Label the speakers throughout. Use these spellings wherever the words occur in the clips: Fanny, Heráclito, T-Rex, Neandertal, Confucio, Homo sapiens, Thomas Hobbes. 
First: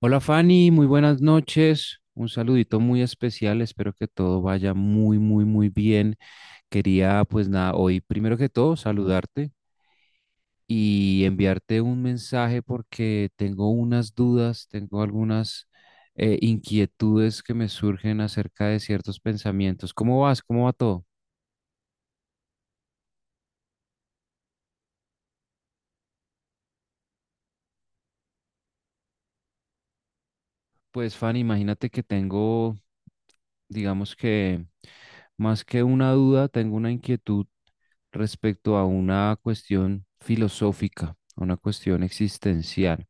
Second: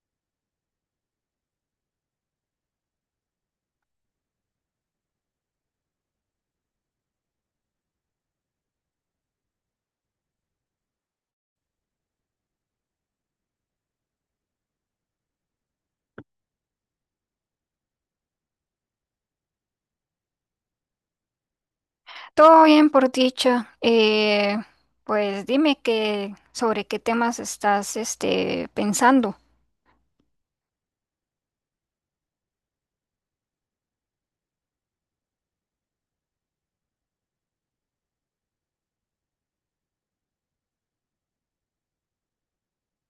Speaker 1: Hola Fanny, muy buenas noches. Un saludito muy especial. Espero que todo vaya muy, muy, muy bien. Quería, pues nada, hoy primero que todo saludarte y enviarte un mensaje porque tengo unas dudas, tengo algunas inquietudes que me surgen acerca de ciertos pensamientos. ¿Cómo vas? ¿Cómo va todo?
Speaker 2: Todo bien por dicha. Pues dime que sobre qué temas estás pensando.
Speaker 1: Pues, Fanny, imagínate que tengo, digamos que más que una duda, tengo una inquietud respecto a una cuestión filosófica, a una cuestión existencial.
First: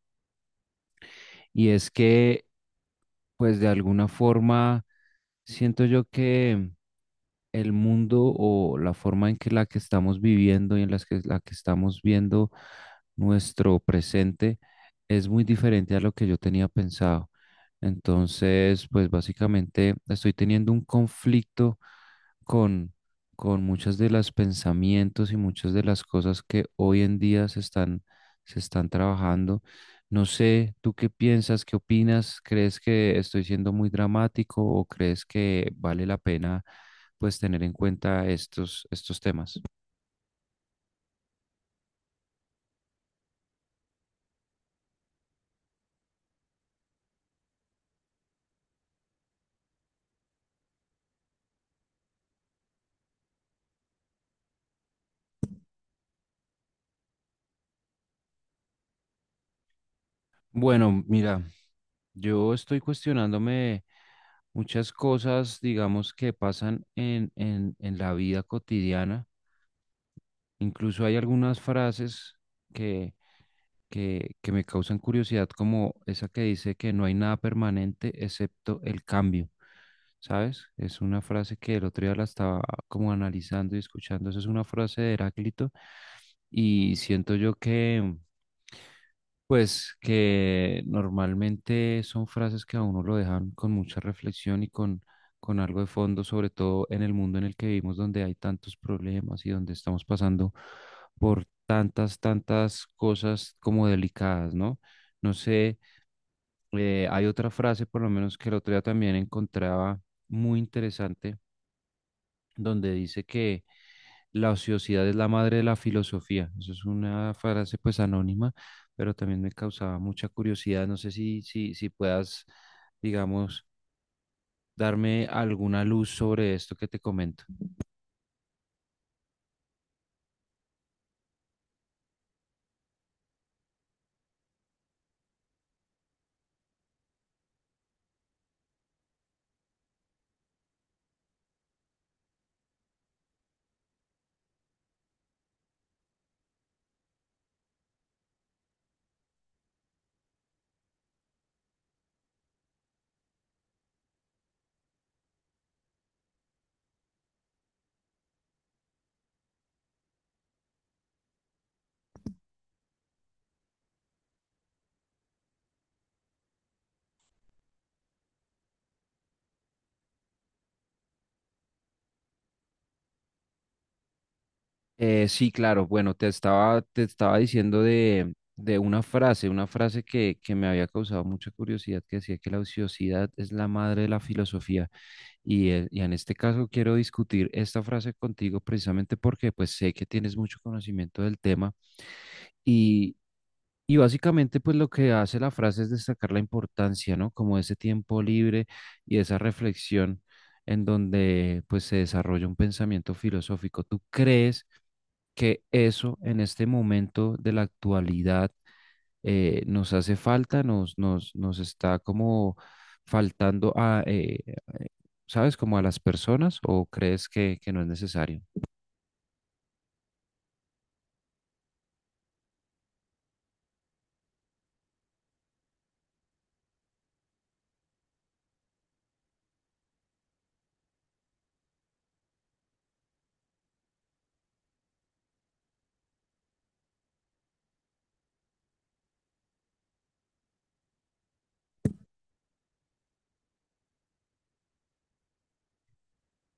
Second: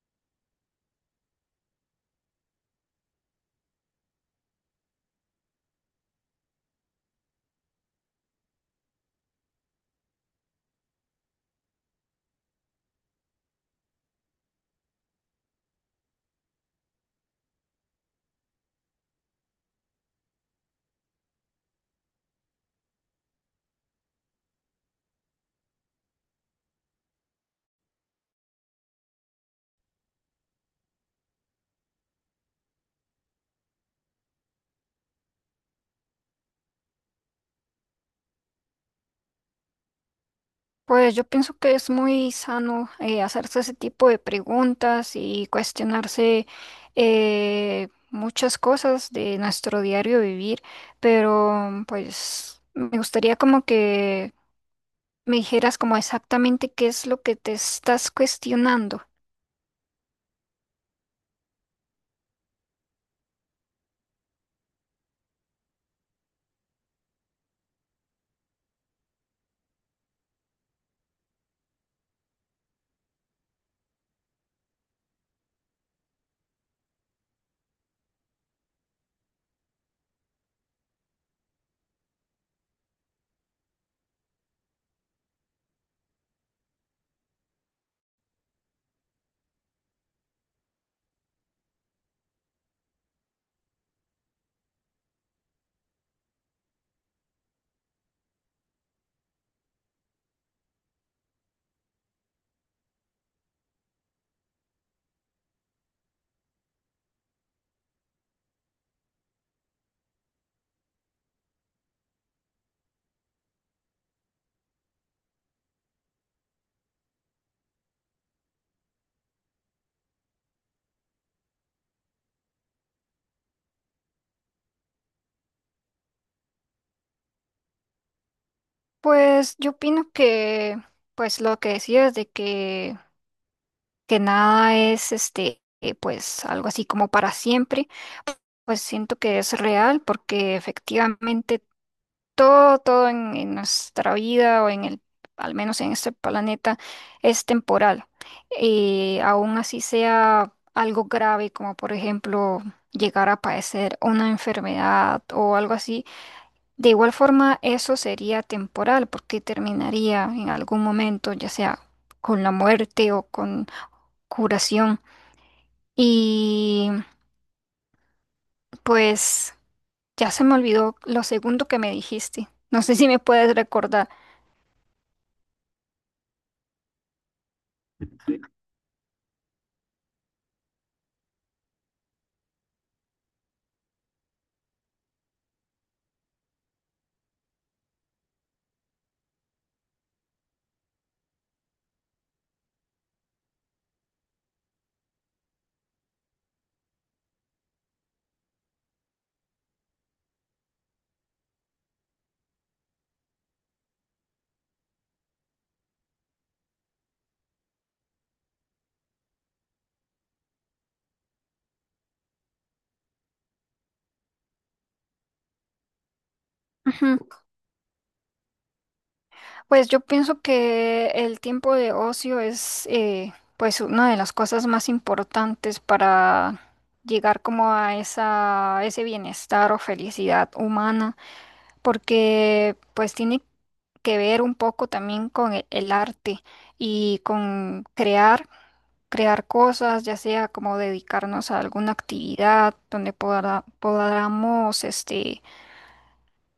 Speaker 1: Y es que, pues, de alguna forma, siento yo que el mundo o la forma en que la que estamos viviendo y en las que, la que estamos viendo nuestro presente es muy diferente a lo que yo tenía pensado. Entonces, pues básicamente estoy teniendo un conflicto con, con muchas de las pensamientos y muchas de las cosas que hoy en día se están trabajando. No sé, ¿tú qué piensas? ¿Qué opinas? ¿Crees que estoy siendo muy dramático o crees que vale la pena pues tener en cuenta estos, estos temas?
Speaker 2: Pues yo pienso que es muy sano hacerse ese tipo de preguntas y cuestionarse muchas cosas de nuestro diario vivir, pero pues me gustaría como que me dijeras como exactamente qué es lo que te estás cuestionando.
Speaker 1: Bueno, mira, yo estoy cuestionándome muchas cosas, digamos, que pasan en la vida cotidiana. Incluso hay algunas frases que, que me causan curiosidad, como esa que dice que no hay nada permanente excepto el cambio. ¿Sabes? Es una frase que el otro día la estaba como analizando y escuchando. Esa es una frase de Heráclito y siento yo que pues que normalmente son frases que a uno lo dejan con mucha reflexión y con algo de fondo, sobre todo en el mundo en el que vivimos, donde hay tantos problemas y donde estamos pasando por tantas, tantas cosas como delicadas, ¿no? No sé, hay otra frase, por lo menos que el otro día también encontraba muy interesante, donde dice que la ociosidad es la madre de la filosofía. Eso es una frase pues anónima, pero también me causaba mucha curiosidad. No sé si puedas, digamos, darme alguna luz sobre esto que te comento.
Speaker 2: Pues yo opino que pues lo que decías de que nada es pues algo así como para siempre, pues siento que es real porque efectivamente todo en nuestra vida o en el, al menos en este planeta, es temporal. Aún así sea algo grave como por ejemplo llegar a padecer una enfermedad o algo así, de igual forma eso sería temporal porque terminaría en algún momento, ya sea con la muerte o con curación. Y pues ya se me olvidó lo segundo que me dijiste. No sé si me puedes recordar.
Speaker 1: Sí, claro. Bueno, te estaba diciendo de una frase que me había causado mucha curiosidad, que decía que la ociosidad es la madre de la filosofía. Y en este caso quiero discutir esta frase contigo precisamente porque pues sé que tienes mucho conocimiento del tema y básicamente, pues lo que hace la frase es destacar la importancia, ¿no? Como ese tiempo libre y esa reflexión en donde pues se desarrolla un pensamiento filosófico. ¿Tú crees que eso en este momento de la actualidad nos hace falta, nos está como faltando a, ¿sabes? Como a las personas, o
Speaker 2: Ujú.
Speaker 1: crees que no es necesario?
Speaker 2: Pues yo pienso que el tiempo de ocio es pues una de las cosas más importantes para llegar como a esa, ese bienestar o felicidad humana, porque pues tiene que ver un poco también con el arte y con crear. Crear cosas, ya sea como dedicarnos a alguna actividad donde podamos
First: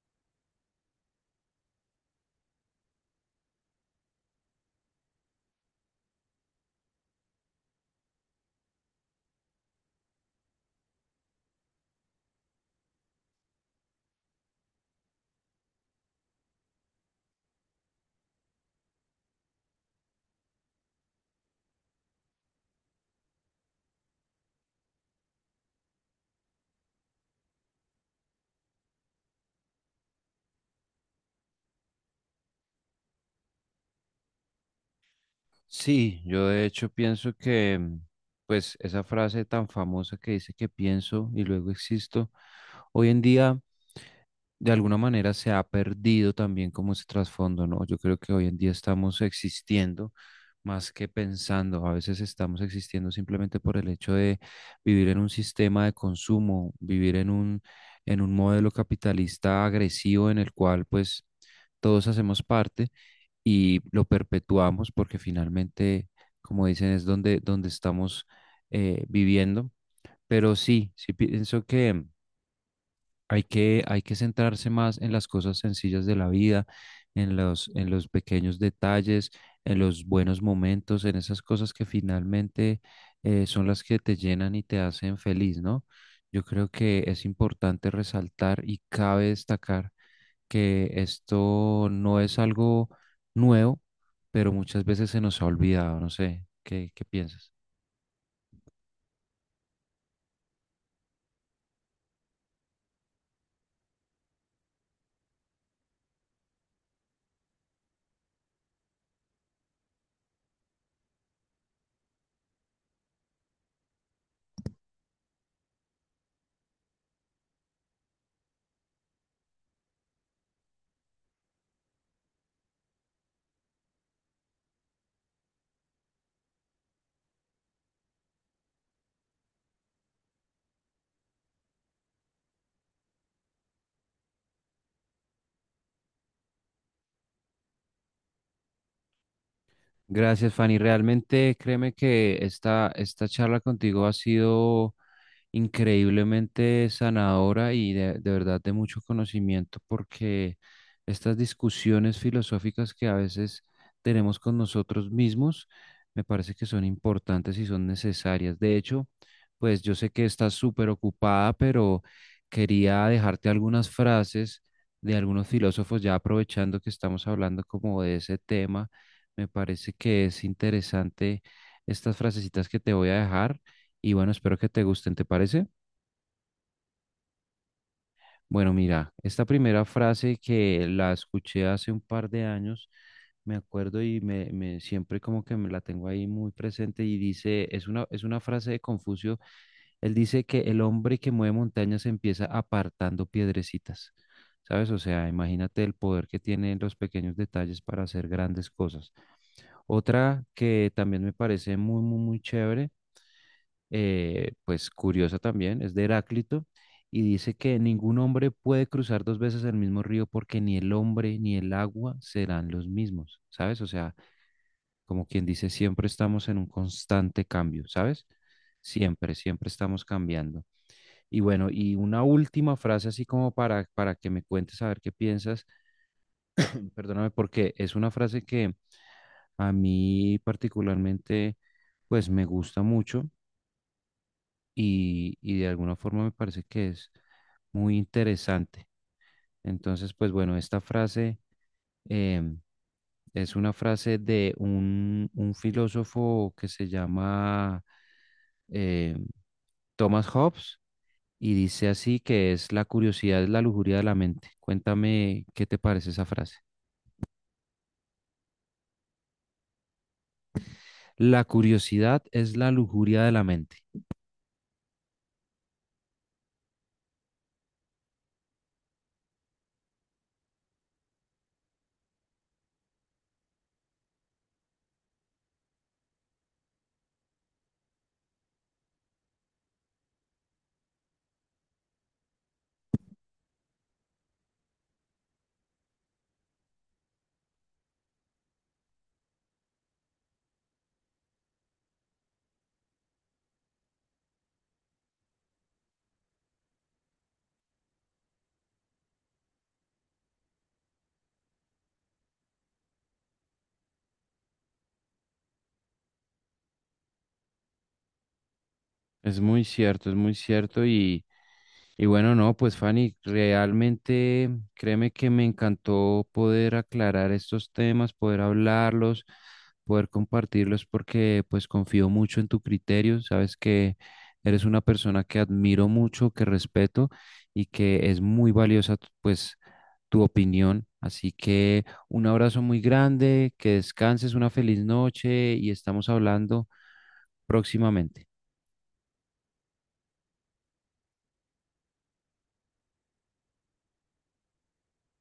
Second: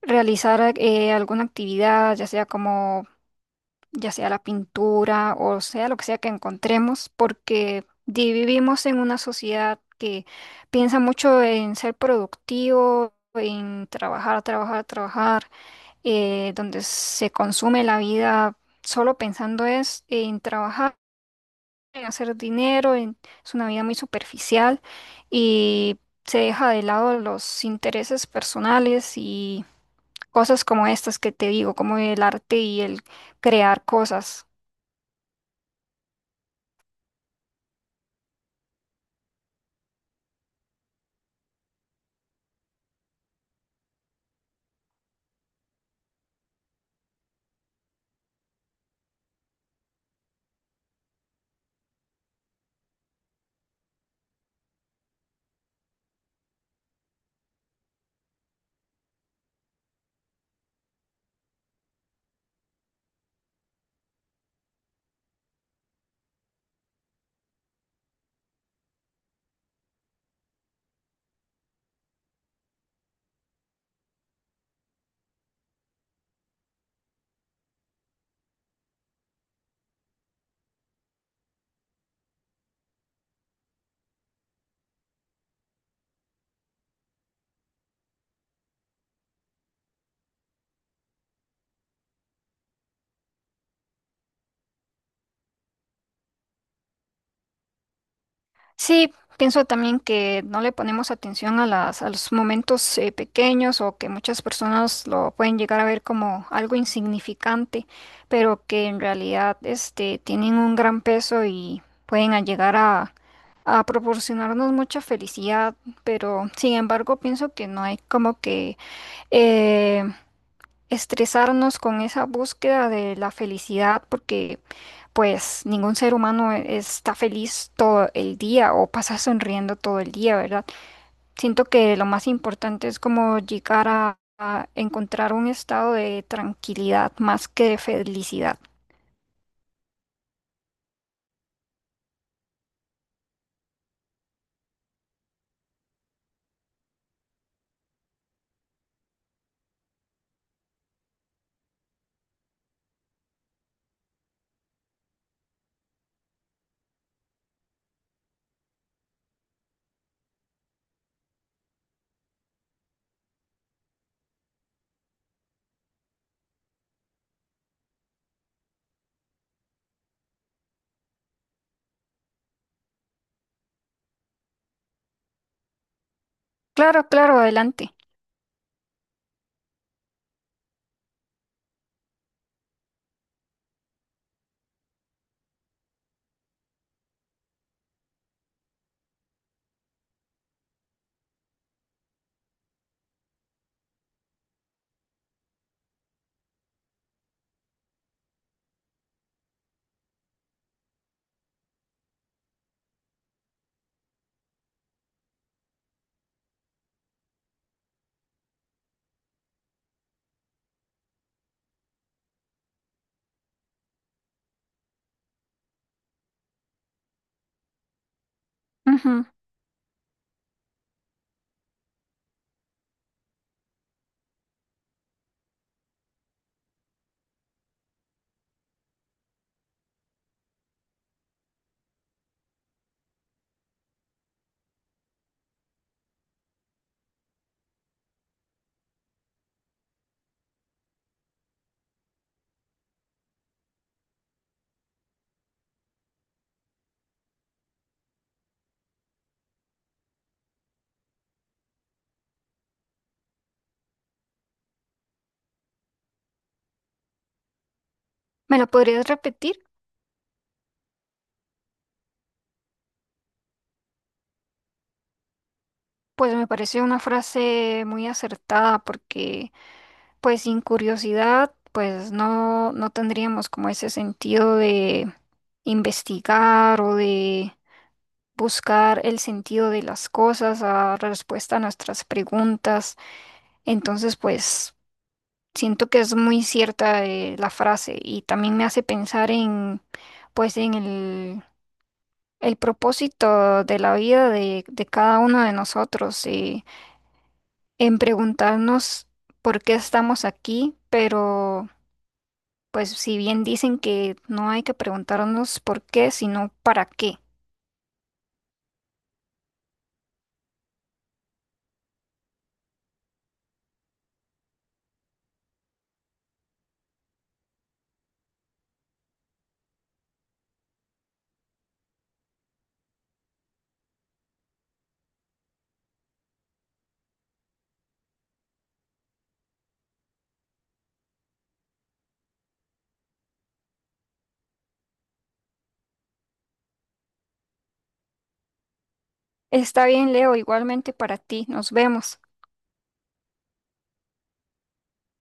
Speaker 2: realizar alguna actividad, ya sea como, ya sea la pintura o sea lo que sea que encontremos, porque vivimos en una sociedad que piensa mucho en ser productivo, en trabajar, trabajar, trabajar, donde se consume la vida solo pensando es en trabajar, en hacer dinero. En, es una vida muy superficial y se deja de lado los intereses personales y cosas como estas que te digo, como el arte y el crear cosas.
Speaker 1: Sí, yo de hecho pienso que, pues, esa frase tan famosa que dice que pienso y luego existo, hoy en día de alguna manera se ha perdido también como ese trasfondo, ¿no? Yo creo que hoy en día estamos existiendo más que pensando, a veces estamos existiendo simplemente por el hecho de vivir en un sistema de consumo, vivir en un modelo capitalista agresivo en el cual, pues, todos hacemos parte y lo perpetuamos porque finalmente, como dicen, es donde, donde estamos viviendo. Pero sí, sí pienso que hay que centrarse más en las cosas sencillas de la vida, en los pequeños detalles, en los buenos momentos, en esas cosas que finalmente son las que te llenan y te hacen feliz, ¿no? Yo creo que es importante resaltar y cabe destacar que esto no es algo nuevo, pero muchas veces se nos ha olvidado, no sé, ¿qué, qué piensas?
Speaker 2: Sí, pienso también que no le ponemos atención a a los momentos pequeños o que muchas personas lo pueden llegar a ver como algo insignificante, pero que en realidad tienen un gran peso y pueden a llegar a proporcionarnos mucha felicidad, pero sin embargo pienso que no hay como que eh, estresarnos con esa búsqueda de la felicidad, porque pues ningún ser humano está feliz todo el día o pasa sonriendo todo el día, ¿verdad? Siento que lo más importante es como llegar a encontrar un estado de tranquilidad más que de felicidad.
Speaker 1: Gracias, Fanny. Realmente créeme que esta charla contigo ha sido increíblemente sanadora y de verdad de mucho conocimiento, porque estas discusiones filosóficas que a veces tenemos con nosotros mismos me parece que son importantes y son necesarias. De hecho, pues yo sé que estás súper ocupada, pero quería dejarte algunas frases de algunos filósofos ya aprovechando que estamos hablando como de ese tema. Me parece que es interesante estas frasecitas que te voy a dejar y bueno, espero que te gusten, ¿te parece?
Speaker 2: Claro, claro, adelante.
Speaker 1: Bueno, mira, esta primera frase que la escuché hace un par de años, me acuerdo y siempre como que me la tengo ahí muy presente y dice, es una frase de Confucio, él dice que el hombre que mueve montañas empieza apartando piedrecitas, ¿sabes? O sea, imagínate el poder que tienen los pequeños detalles para hacer grandes cosas. Otra que también me parece muy, muy, muy chévere, pues curiosa también, es de Heráclito, y dice que ningún hombre puede cruzar dos veces el mismo río porque ni el hombre ni el agua serán los mismos, ¿sabes? O sea, como quien dice, siempre estamos en un constante cambio, ¿sabes?
Speaker 2: Ujú.
Speaker 1: Siempre, siempre estamos cambiando. Y bueno, y una última frase así como para que me cuentes a ver qué piensas, perdóname, porque es una frase que a mí particularmente, pues me gusta mucho y de alguna forma me parece que es muy interesante. Entonces, pues bueno, esta frase em, es una frase de un filósofo que se llama em, Thomas Hobbes y dice así que es la curiosidad es la lujuria de la mente. Cuéntame qué te parece esa frase.
Speaker 2: ¿Me lo podrías repetir?
Speaker 1: La curiosidad es la lujuria de la mente.
Speaker 2: Pues me parece una frase muy acertada porque pues sin curiosidad pues no, no tendríamos como ese sentido de investigar o de buscar el sentido de las cosas a respuesta a nuestras preguntas. Entonces pues siento que es muy cierta la frase y también me hace pensar en pues en el propósito de la vida de cada uno de nosotros. En preguntarnos por qué estamos aquí, pero pues si bien dicen que no hay que preguntarnos por qué, sino para qué.
Speaker 1: Es muy cierto y... Y bueno, no, pues Fanny, realmente créeme que me encantó poder aclarar estos temas, poder hablarlos, poder compartirlos, porque pues confío mucho en tu criterio. Sabes que eres una persona que admiro mucho, que respeto y que es muy valiosa tu- pues tu opinión. Así que un abrazo muy grande, que descanses, una feliz noche y estamos hablando próximamente.
Speaker 2: Está bien, Leo, igualmente para ti. Nos vemos.